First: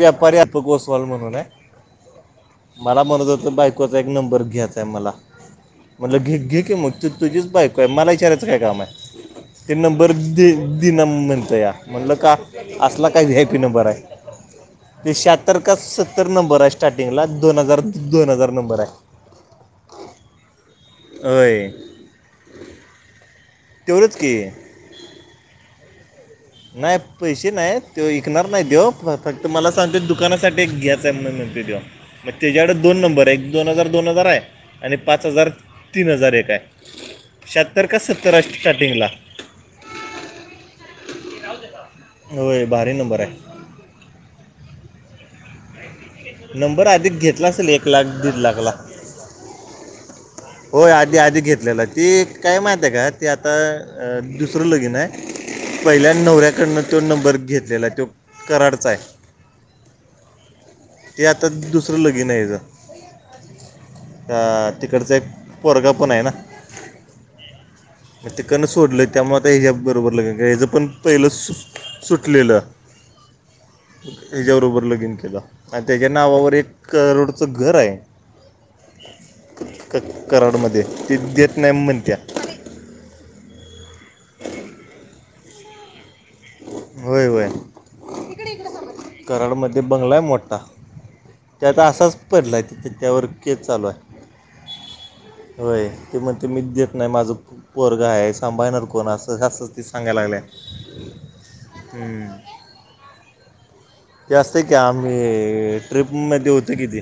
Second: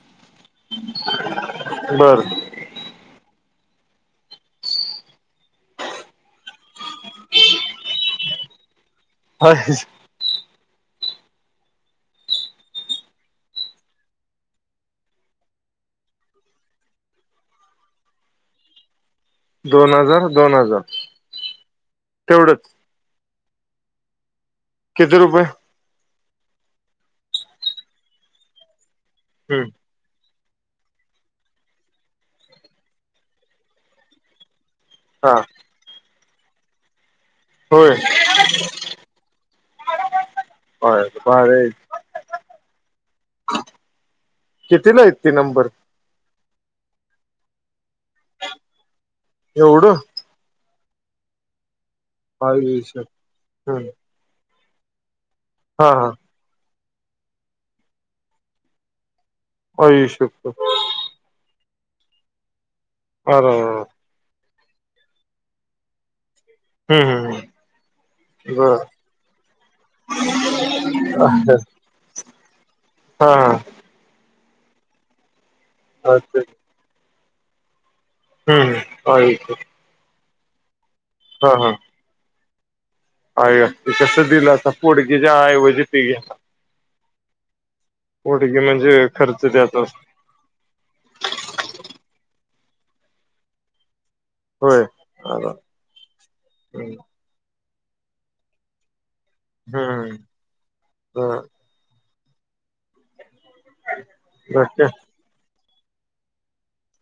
व्यापारी अप कोोसवाल म्हण ना बर मला म्हणत होतं बायकोचा एक नंबर घ्यायचा आहे मला मणल घे घे की मग त तुझीच बायको आहे मला इचारयचं काय काम आहे ते नंबर दि दिना म्हणत या म्हणलं का असला काही हॅपी नंबर आहे ते शहत्तर का सत्तर नंबर आहे स्टार्टिंगला दोन हजार दोन हजार नंबर आहे दोन हजार दोन हजार होय तेवढंच तरत की आहे किती रुपये नाही पैसे नाही त विकणार नाही देव फक्त हम्म मला सांगतेोु दुकानासाठी एक घ्यायचाय म्हून मती दे मग त्याच्याकडे दोन नंबर आहे एक दोन हजार दोन हजार आहे आणि पाच हा हजार तीन हजार एक आहे शहात्तर होय का सत्तरा स्टार्टिंगला ह होय भारी नंबर हाय कितीला हाईत ते नंबर? नंबर अधिक घेतला असेल एक लाख दीड लाख ला एवढं होय आधी- आधी घेतलेला ती काय माहती आयुष्य हाय का ते आता हा दुसरं लगीन हाय. हा पहिल्या नवऱ्याकडनं त्यो नंबर घेतलेला आहे, त्यो कराडचा हाय. हो येऊ शकतो ते आता दुसरं लगीन आहे हेज आरं तिकडचा एक पोरगा पण आहे ना हम्म हम तिकडनं सोडलंय त्यामुळे आता ह्याच्या बरोबर लगिन हेचं पण पहिलं सो सुटलेलं हा हीच्याबरोबर लगिन केलं आणि त्याच्या अच्छा नावावर एक करोडचं घर आहे हम्म हम्म. होय क कराडमध्ये ती देत नाही म्हणत्या. अय ते कसं दिलं आता? पोडगीच्या ऐवजी ती. व्हय व्हय, पोडगी म्हणजे खर्च द्यायचा कराडमध्ये असतो बंगलाय मोट्टा. त्यात असचं पडलंय, त्यावर केस चालू हाय. होय. अर होय, ती म्हणते, मी हम्म देत नाय. माझं पोरगं हाय. सांभाळणार कोण? असं त असंच ते सांगाया हम्म लागल्या, बर हम्म. [unintelligible] ते असंय की, बाकी आम्ही ट्रिपमध्ये होतं कि ती.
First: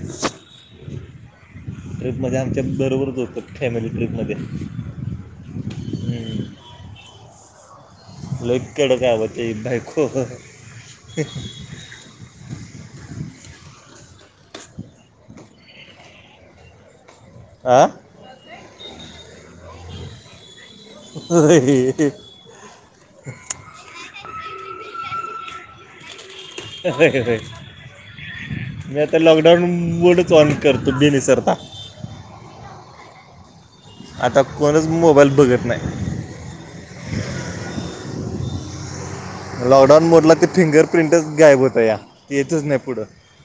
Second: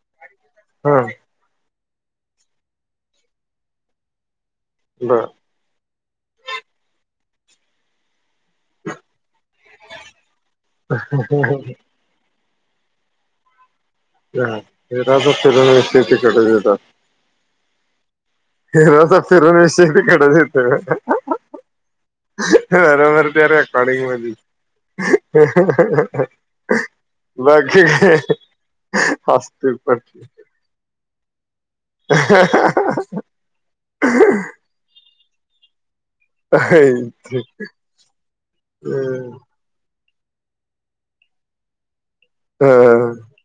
हं ट्रिपमध्ये आमच्या बरोबरच होत, फॅमिली ट्रिपमध्ये. बरं. हम्म. लय कडक हाय ओ तीची बायको. हां [unintelligible] आं. एकदाचा फिरुन ये शेगडी कड नयत. होय. बरोबर तर [unintelligible] मधी बाकी काय मी आता लॉकडाऊन असतील पटली मोडच ऑन करतो मी विसरता. [unintelligible] आता कोणंच मोबाईल बघत नाय. हम्म [unintelligible] लॉकडाऊन मोडला ते फिंगर प्रिंटच गायब होतंया. येतंच अ नाय पुढं,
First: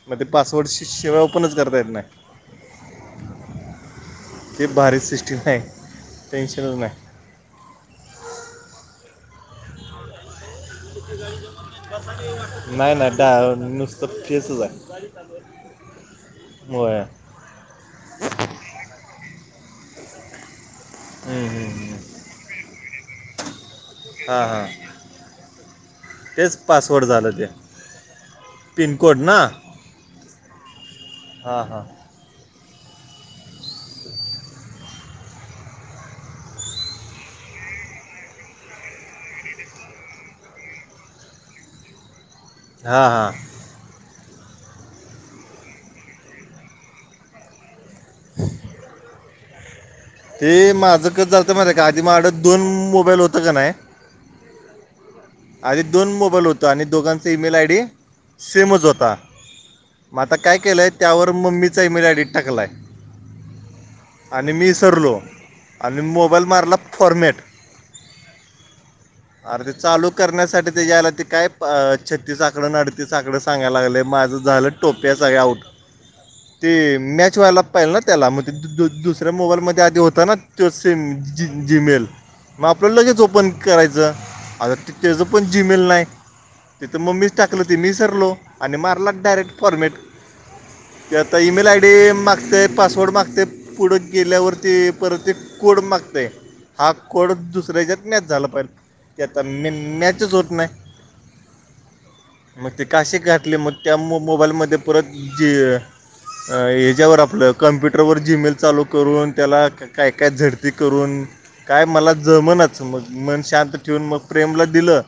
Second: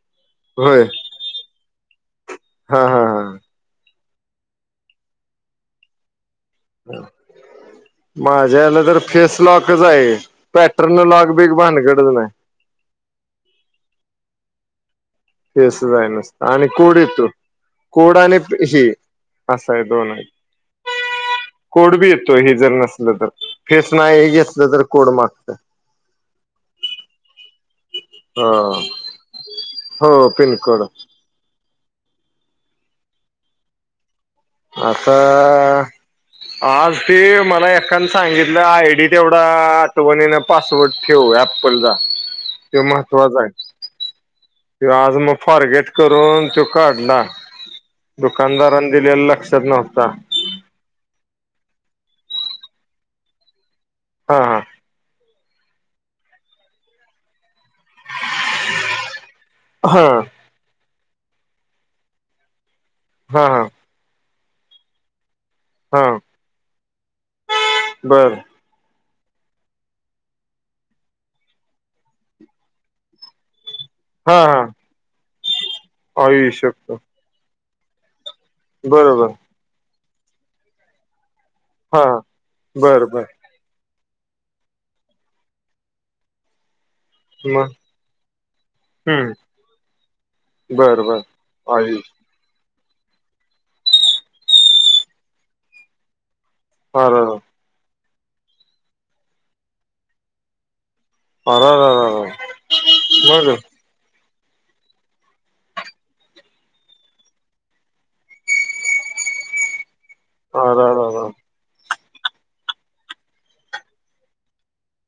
म ते पासवर्ड होय शी सेवा ओपणच करता येत नाय, हा हा हा हे भारी सिस्टिम हाय. टेन्शनच नाय. माझ्या याला फेस लॉकच हाय. पॅटर्न लॉक बीक भानगडच नाय. नाय नाय. त्या नुसत फेसच हाय. फेसच हाय नुसतं आणि कोड येतो, कोड आणि ते हे असं आहे दोन आहे. हम्म, हम्म. कोड बी येतोय, हे जर नसलं तर, फेस नाही हां येत हां तर, कोड मागतं. तेच पासवर्ड झालं ते. हा पिनकोड ना, हो पिनकोड हां हां. [unintelligible] आता आज ते मला एकानं सांगितलं, आयडी तेवढा, आठवनीन पासवर्ड ठेव ऍप्पलचा, ते हां हां महत्त्वाचं हाय. तो आज मग फॉरगेट करून तो काढला दुकानदारानं दिलेला लक्षात नव्हता ते माझं कसं झालतं माहितेय काय आधी माझ्याकडं दोन मोबाईल होतं का नाही ह. ह. आधी दोन मोबाईल होता. आणि दोघांच ईमेल आयडी सेमच होता, हा मग आता हा काय केलंय, त्यावर मम्मीच ईमेल आयडी टाकलाय. हां हां आणि मी इसरलो. आणि मोबाईल मारला फॉरमॅट. बरं. अरं ते चालू करण्यासाठी तेच्या आयला ते काय, प छत्तीस आकडा आणि अडतीस आकडा सांगाय लागलेत. माझं हा झालं टोप्या सगळ्या आऊट. हा येऊ ते शकतो मॅच व्हायला पहिला त्याला, मग ते दु दु दु बरोबर दुसऱ्या मोबाईलमध्ये आधी होता ना, त्यो सेम जी हा जीमेल, मग आपल्याला बर हेच बर ओपन करायचं. आता ते त्याचं पण जीमेल नाय. तिथं मम्मीच टाकलं मग ते मी इसरलो. आणि मारला हम्म डायरेक्ट फॉरमॅट. बर ते बर आता ई मेल आय डी आई मागतंय पासवर्ड मागतंय पुढं गेल्यावरती परत ते कोड मागतय हा अर कोड अर दुसऱ्याच्यात मॅच झाला पाहिजे त्या आता मॅचच होत नाही अर अर मग ते काशी घातली मग त्या मोबाईल मध्ये परत जे अ ह्याच्यावर आपलं कम्प्युटरवर जी मेल चालू करून त्याला काय काय झडती अर अर करून अर काय मला जमनाच मग मन शांत ठेवून मग प्रेमला दिलं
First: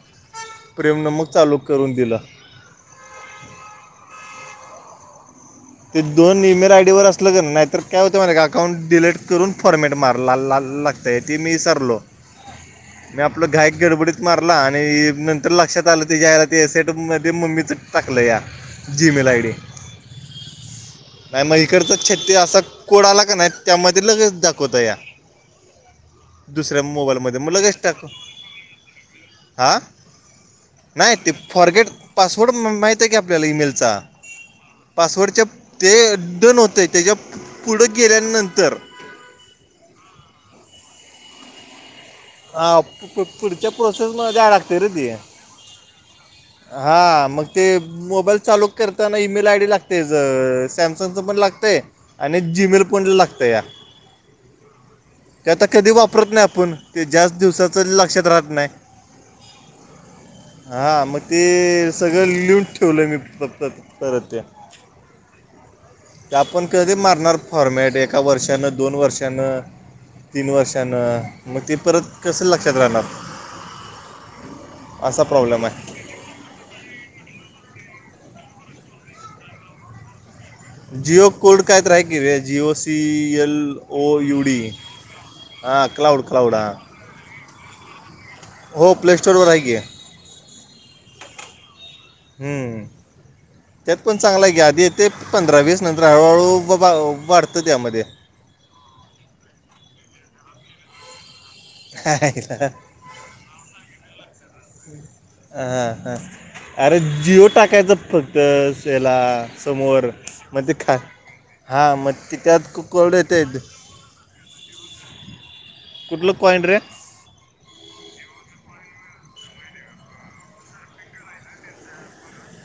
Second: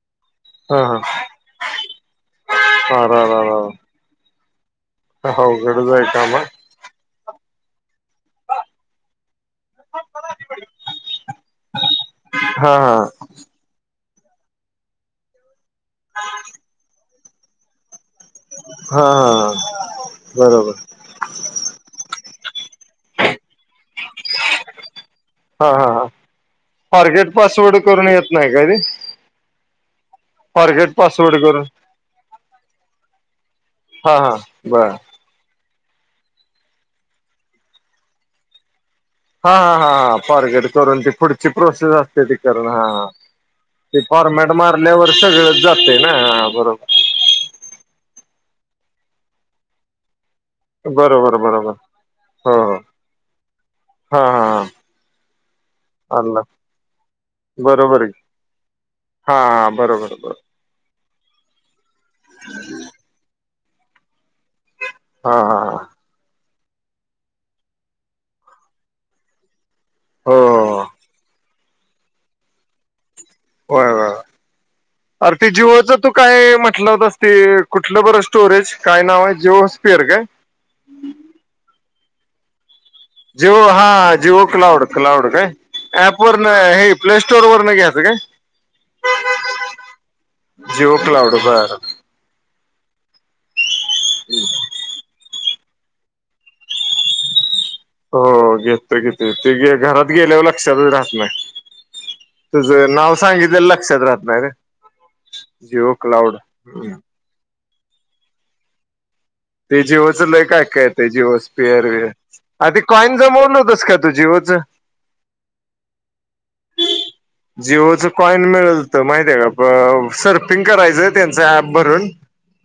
प्रेमनं मग चालू करून दिलं आ रा रा अवघड ते दोन ई मेल आय डीवर असलं का नाही तर काय होतं माहिते काय अकाउंट डिलीट करून फॉर्मेट मारायला ला ला लागतय ते मी ईसारलो हा मी हा आपलं घाईक गडबडीत मारला आणि नंतर लक्षात आलं [unintelligible] ते सेटिंग मध्ये मम्मीचं टाकलया हा जी मेल आयडी हा बरोबर नाही म इकडचा छत्ती असा कोड आला का नाही त्यामध्ये लगेच दाखवतया फॉरगेट पासवर्ड करून येत नाही का ते? आं? फॉरगेट नाही ते पासवर्ड करून फॉरगेट पासवर्ड माहित आहे की आपल्याला ईमेलचा हा हा बर पासवर्डच्या ते डन होते त्याच्या पुढं गेल्यानंतर हा हा हा फॉरगेट करून ते पुढची प्रोसेस असते करण हा पु- पु- पुढच्या ते प्रोसेसमध्ये द्यावं फॉरमॅट लागते रे ते मारल्यावर सगळच जातंय ना हा बरोबर हा मग ते मोबाईल चालू करताना ई मेल आय डी लागते ज सॅमसंगचं पण बरोबर बरोबर लागतय आणि हो जि हो मेल पण लागतया हा हा हा ते आता कधी वापरत आलं नाही आपण ते जास्त दिवसाचं बरोबर आहे लक्षात राहत नाही हा हा बरोबर बरोबर हा मग ते सगळं लिहून ठेवलं मी फक्त परत ते हा हा आपण कधी मारणार फॉरमॅट एका वर्षानं दोन वर्षानं तीन हो वर्षानं मग ते परत कसं लक्षात राहणार होय होय असा आरं ते प्रॉब्लेम आहे जीओचं तू काय म्हटलं हुतंस ते कुठलं बरं स्टोरेज काय नाव आहे जिओ स्पिअर काय? जिओ कोड काही तर हाय की र जिओस जिओ हा जिओ क्लाउड क्लाउड काय हां ऍप क्लाउड वरण क्लाउड हां हे प्ले स्टोअर वरन घ्याचं काय. हो प्लेस्टोअर वर हाय की. जिओ क्लाउड बर. हम् त्यात पण चांगल हाय की आधी येतय पंधरा वीस नंतर हळूहळू ववा वाढतं त्यामध्ये. हो घेतो की ती, ते घरात गेल्यावर लक्षातच राहत नाही. हां, तुझं नाव सांगितल्याल लक्षात राहतणाही र. हा हा अरे जिओ टाकायचां फक्त स याला, ते समोर जिओचं लय काय मग ते काय ख जिओ हा स्पेअर मग ते त्यात आ क कोरड कॉईन येतय. जमवलं होतंस का तू जिओचं कुठल कॉइन र, जिओच कॉइन मिळलत माहिती हाय का सर्पिंग करायचंय त्यांचं ऍप भरून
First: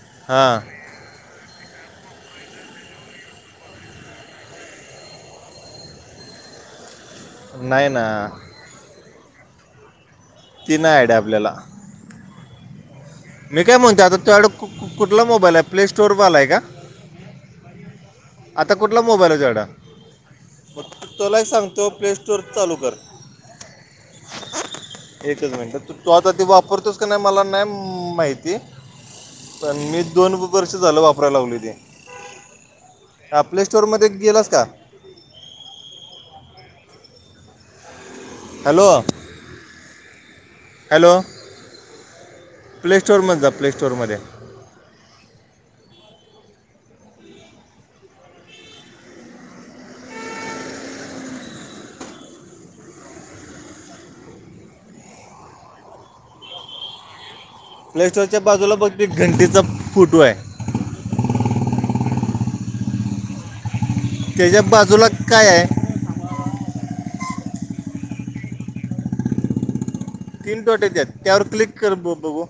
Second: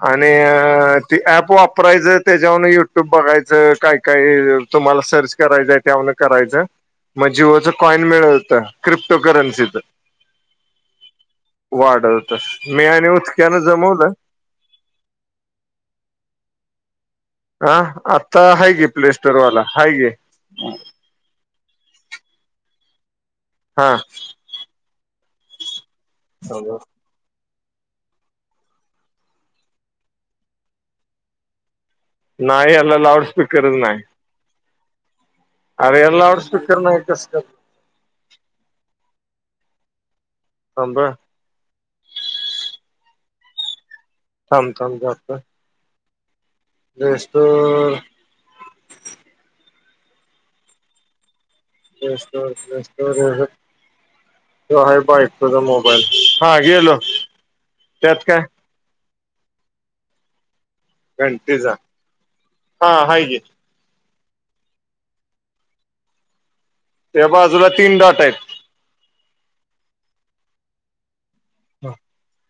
आणि हां अ ती अँप वाप वापरायचं त्याच्यावरन युट्यूब बघायचं काय काय तुम्हाला सर्च करायचंय त्यावरन करायचं. मग जिओच नाही ना कॉइन मिळत होत क्रिप्टो करन्सीच. ती नाही आयडीया आपल्याला, वाढवत हुत मी आणि ऊत मी काय म्हणतो आता तड कुठला मोबाईल आहे प्ले स्टोरवरलाय का. हा आता हाय् कि प्ले स्टोरवाला हाय कि. तुलाही एक सांगतो प्ले स्टोअर चालू कर. हा एकच मिनट तू आता ते वापरतोस का नाही मला नाही म माहिती पण मी दोन वर्ष झालं वापरायला लगलोय ते. नाही याला ह प्ले लाऊडस्पीकरच स्टोर नाही मध्ये गेलास का. अरे ह्यला लाऊड स्पीकर नाही कस काय. हॅलो थांब हॅलो प्ले स्टोअर मधे जा प्ले स्टोअर मध्ये. थांब थांब जातो. Play store? Play store play store अहं - त्यो हाय बायकोचा मोबाईल हा गेलो. त्यात प्लेस्टोर काय च्या बाजूला बघत ते घंटीचा फोटो आहे. घंटीचा, हा हाय कि. त्याच्या बाजूला काय हाय. त्या बाजूला तीन डॉट आहेत. तीन डॉट येत्यात त्यावर क्लिक कर मग बघू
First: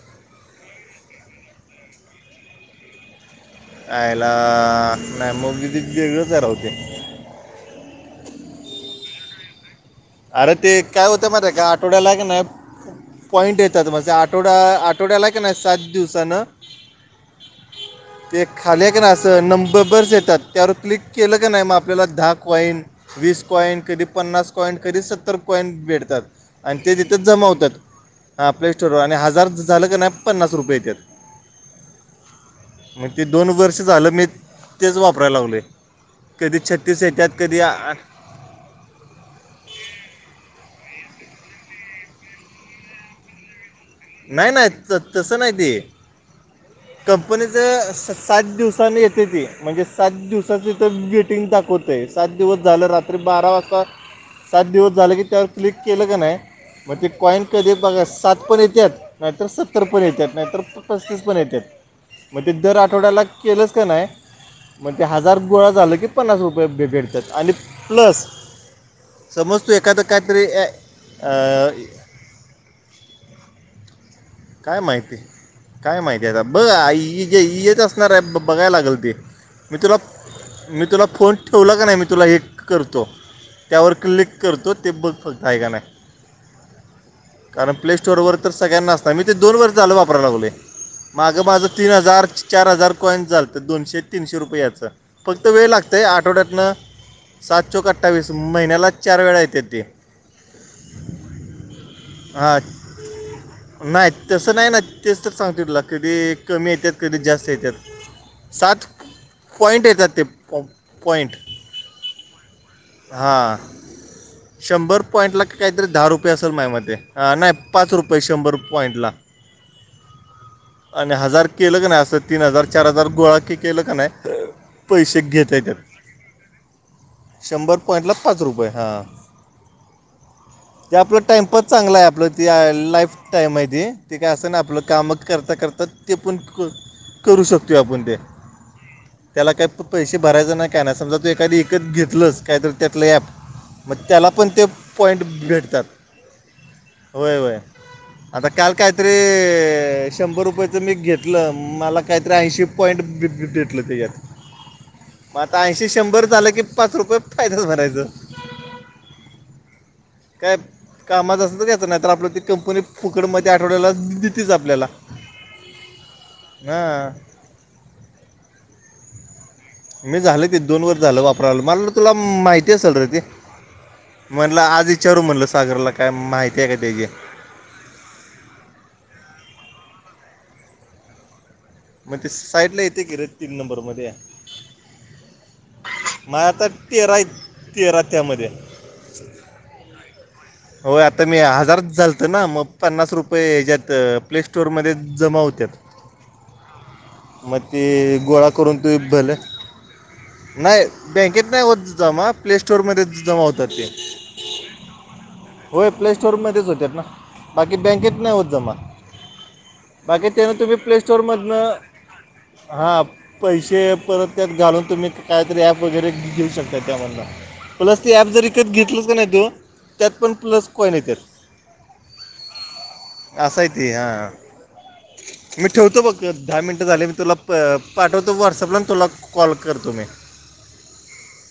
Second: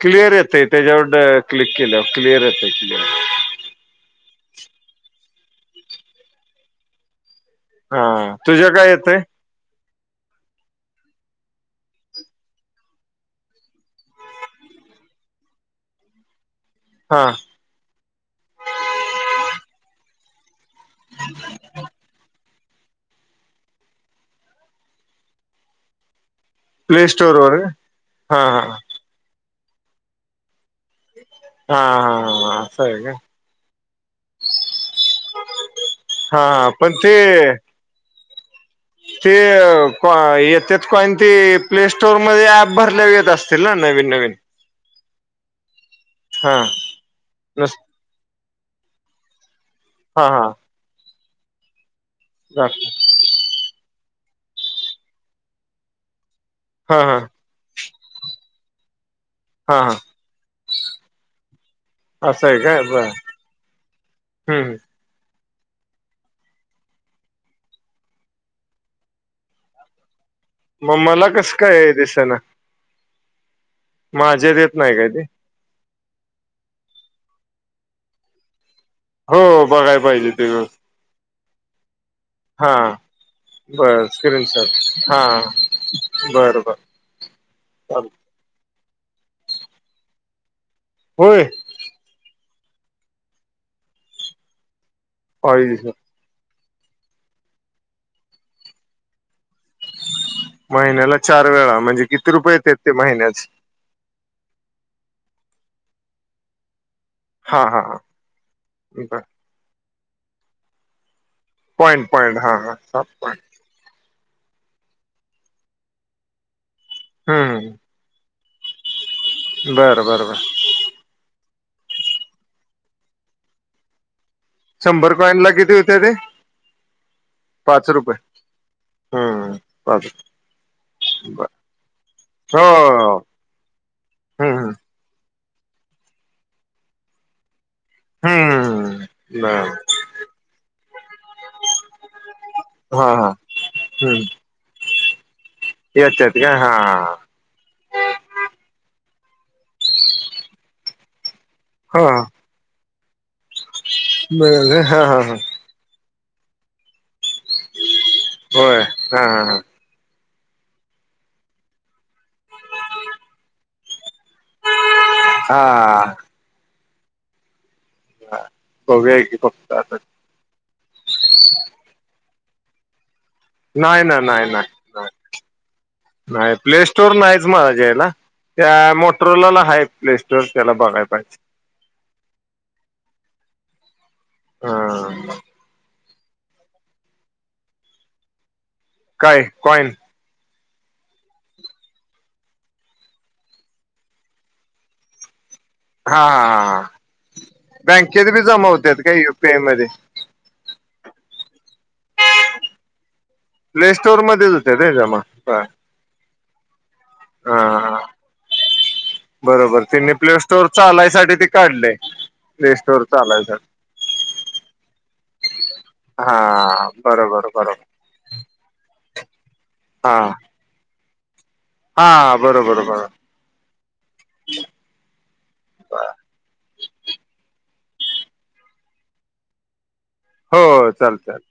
क्लिअर येतय त्याच्यावर क्लिक केल्या वर क्लिअर येते क्लिअर, आयला नाही मग कती वेगळंच हाय राव ते. हा तुझ्या काय येतय. अरे ते काय होते माहीते का आठवड्याला का नाही. पॉइंट येतात माझे आठवड्या आठवड्याला की नाही सात दिवसान. हा ते खाली हाय क नई आस नंबर बरच येतात त्यावर क्लिक केलं का नाही म आप आपल्याला दहा कॉईन, वीस कॉईन कधी पन्नास कॉईन कधी सत्तर कॉईन भेटत्यात. आणि ते प्ले तिथें स्टोर जमा वर होतात हा हां हा प्ले स्टोरवर आणि हजार झालं का नाही पन्नास रुपये येत्यात. हा हा ह अस हाय काय् मग ते दोन वर्ष झालं मी तेच वापराय लागलोय हा कधी हा पण छत्तीस येतत ते कधी आ ते कोय येत्यात कॉइन ते प्ले स्टोरमध्ये अऍप भरल्यावर येत असतील ना नवीन नवीन नाही नाही तसं नाही ते हा कंपनीच नस सस सात दिवसानी येते ते, म्हणजे सात हा दिवसाच इथ वेटिंग दाखवतय सात दिवस हा झालं रात तरी बारा वाजता सात दिवस झाले की त्यावर क्लिक केलं का नाही. मग हा ते हा कॉइन कधी बघा सात पण येतात नाहीतर हा सत्तर हा पण येतात नाहीतर पस्तीस पण येतात. मग असं ते आहे दर काय बर आठवड्याला केलंस का नाही. हम्म म्हण ते हजार गोळा झाला की पन्नास रुपये भेटतात आणि प्लस समज तू एखादं काहीतरी अ अ दिस ना येत काय नाही माहिती ते? काय माहिती आहे आता बघ आ येत असणार आहे बघायला लागेल ते. हो मी तुला बघाय पाहिजे ते व्यवस्थित. मी तुला फोन ठेवला का नाही मी तुला एक हा करतो, त्यावर बर क्लिक करतो, ते स्क्रीनशॉट बघ हा फक्त हाय क नाही. बरं बर कारण प्ले चाल स्टोरवर तर सगळ्यांना असणार. मी ते दोन वर्ष चालं वापराय लागकलोय मागं होय माझं तीन हजार चार हजार कॉईन्स झाल तर दोनशे तीनशे रुपयाच. फक्त वेळ पाहिजे सर. लागतय आठवड्यातनं सात चोक् अठ्ठावीस महिन्यालाच चार वेळा येत्यात् ते. महिन्याला चार वेळा म्हणजे किती रुपये हां येत्यात् ते महिन्याच? नाही तसं नाही ना तेच तर सांगते तुला कधी कमी येत्यात. कधी जास्त हा हा हा येतात सात बर पॉईंट येतात ते प पॉइन्ट पॉईंट पॉईंट हा हा सात पॉईंट हा. शंभर पॉईंट ला काहीतरी दहा रुपये असेल माज्या मते नाही पाच रुपये शंभर. पॉईंटला बर बरं बर‌. आणि हजार केलं का नाही, असं तीन हजार चार हजार गोळा के केलं का नाही शंभर पैसे कॉईनला घेता किती येतात. होते ते? शंभर पॉइंटला पाच रुपये हां. हम्म पाच ते आपलं रुपये बर टाइमपास चांगलं आहे आपलं ते हो लाईफ हो टाईम. माहित ते काय असं ना हम्म आपलं काम करता करता ते पण करू शकतो आपण. हम्म हम्म त्याला बर काही पैसे भरायच नाही काय ना समजा ते एखादी विकत घेत तितलंच काहीतरी त्यातलं हा ॲप हा मग त्याला पण ते पॉईंट भेटतात. ते असत्यात का हा हा. व्हय व्हय व्हय. आता काल काहीतरी शंभर रुपयेचं मी घेतलं मला हा काहीतरी ऐंशी पॉईंट भे भे- भेटलं येण्यात. म हा हा हा. आता ऐशीे शंभर झालं कि पाच रुपये फायदाच भरायचा. होय हा हा काय कामाच असं तर यायचं नाही तर आपलं ती कंपनी फुकट मदे आठवड्याला देतेच आपल्याला. हा. हा. हा बघुया की. आता मी झालं ते दोन वर्ष झालं वापराला मला तुला माहिती असेल रे ते. नाही ना नाही. म्हणलं आज नाही विचारू म्हणलं सागरला. काय नाही माहिती आहे का प्ले स्टोर त्याची नाही माझ्या हेला त्या मोट्रोला ल हाय प्ले स्टोअर त्याला बघाय पाहिजे. मग ते साईडला येते कि रे तीन नंबरमध्ये. हा. मग आता तेरा आहित तेरा त्यामध्ये. काय कॉईन. होय आता मी हजारच झालतं ना मग पन्नास रुपये हेच्यात प्ले स्टोअरमध्ये जमा होत्यात. हा हा हा मग ते बँकेत बी गोळा जमा करून तू होत्यात काय भल युपीआय मध्ये नाही बँकेत नाही होत जमा प्ले-स्टोरमध्येच जमा होत प्ले स्टोर मध्येच होत्यात होय जमा. बर होय प्ले स्टोरमध्येच होत्यात ना बाकी हा बँकेत नाही होत जमा. बरोबर त्यांनी बाकी प्ले त्यानं स्टोर तुम्ही प्ले स्टोर चालायसाठी ते काढले मधनं प्ले हा स्टोर चालायसाठी पैसे परत त्यात घालून तुम्ही काहीतरी ॲप वगैरे घेऊ शकता हा त्यामधन. बरोबर बरोबर प्लस ते ॲप जर विकत घेतलंस कनी तु हा त्यात पण प्लस कॉइन येत्यात. हा बरोबर बरोबर. अस हाय ते हां. मी ठेवतो बघ दहा मिनटं झाले मी तुला प पाठवतो व्हॉट्सअपला ना तुला कॉल करतो मी. हो चालतंय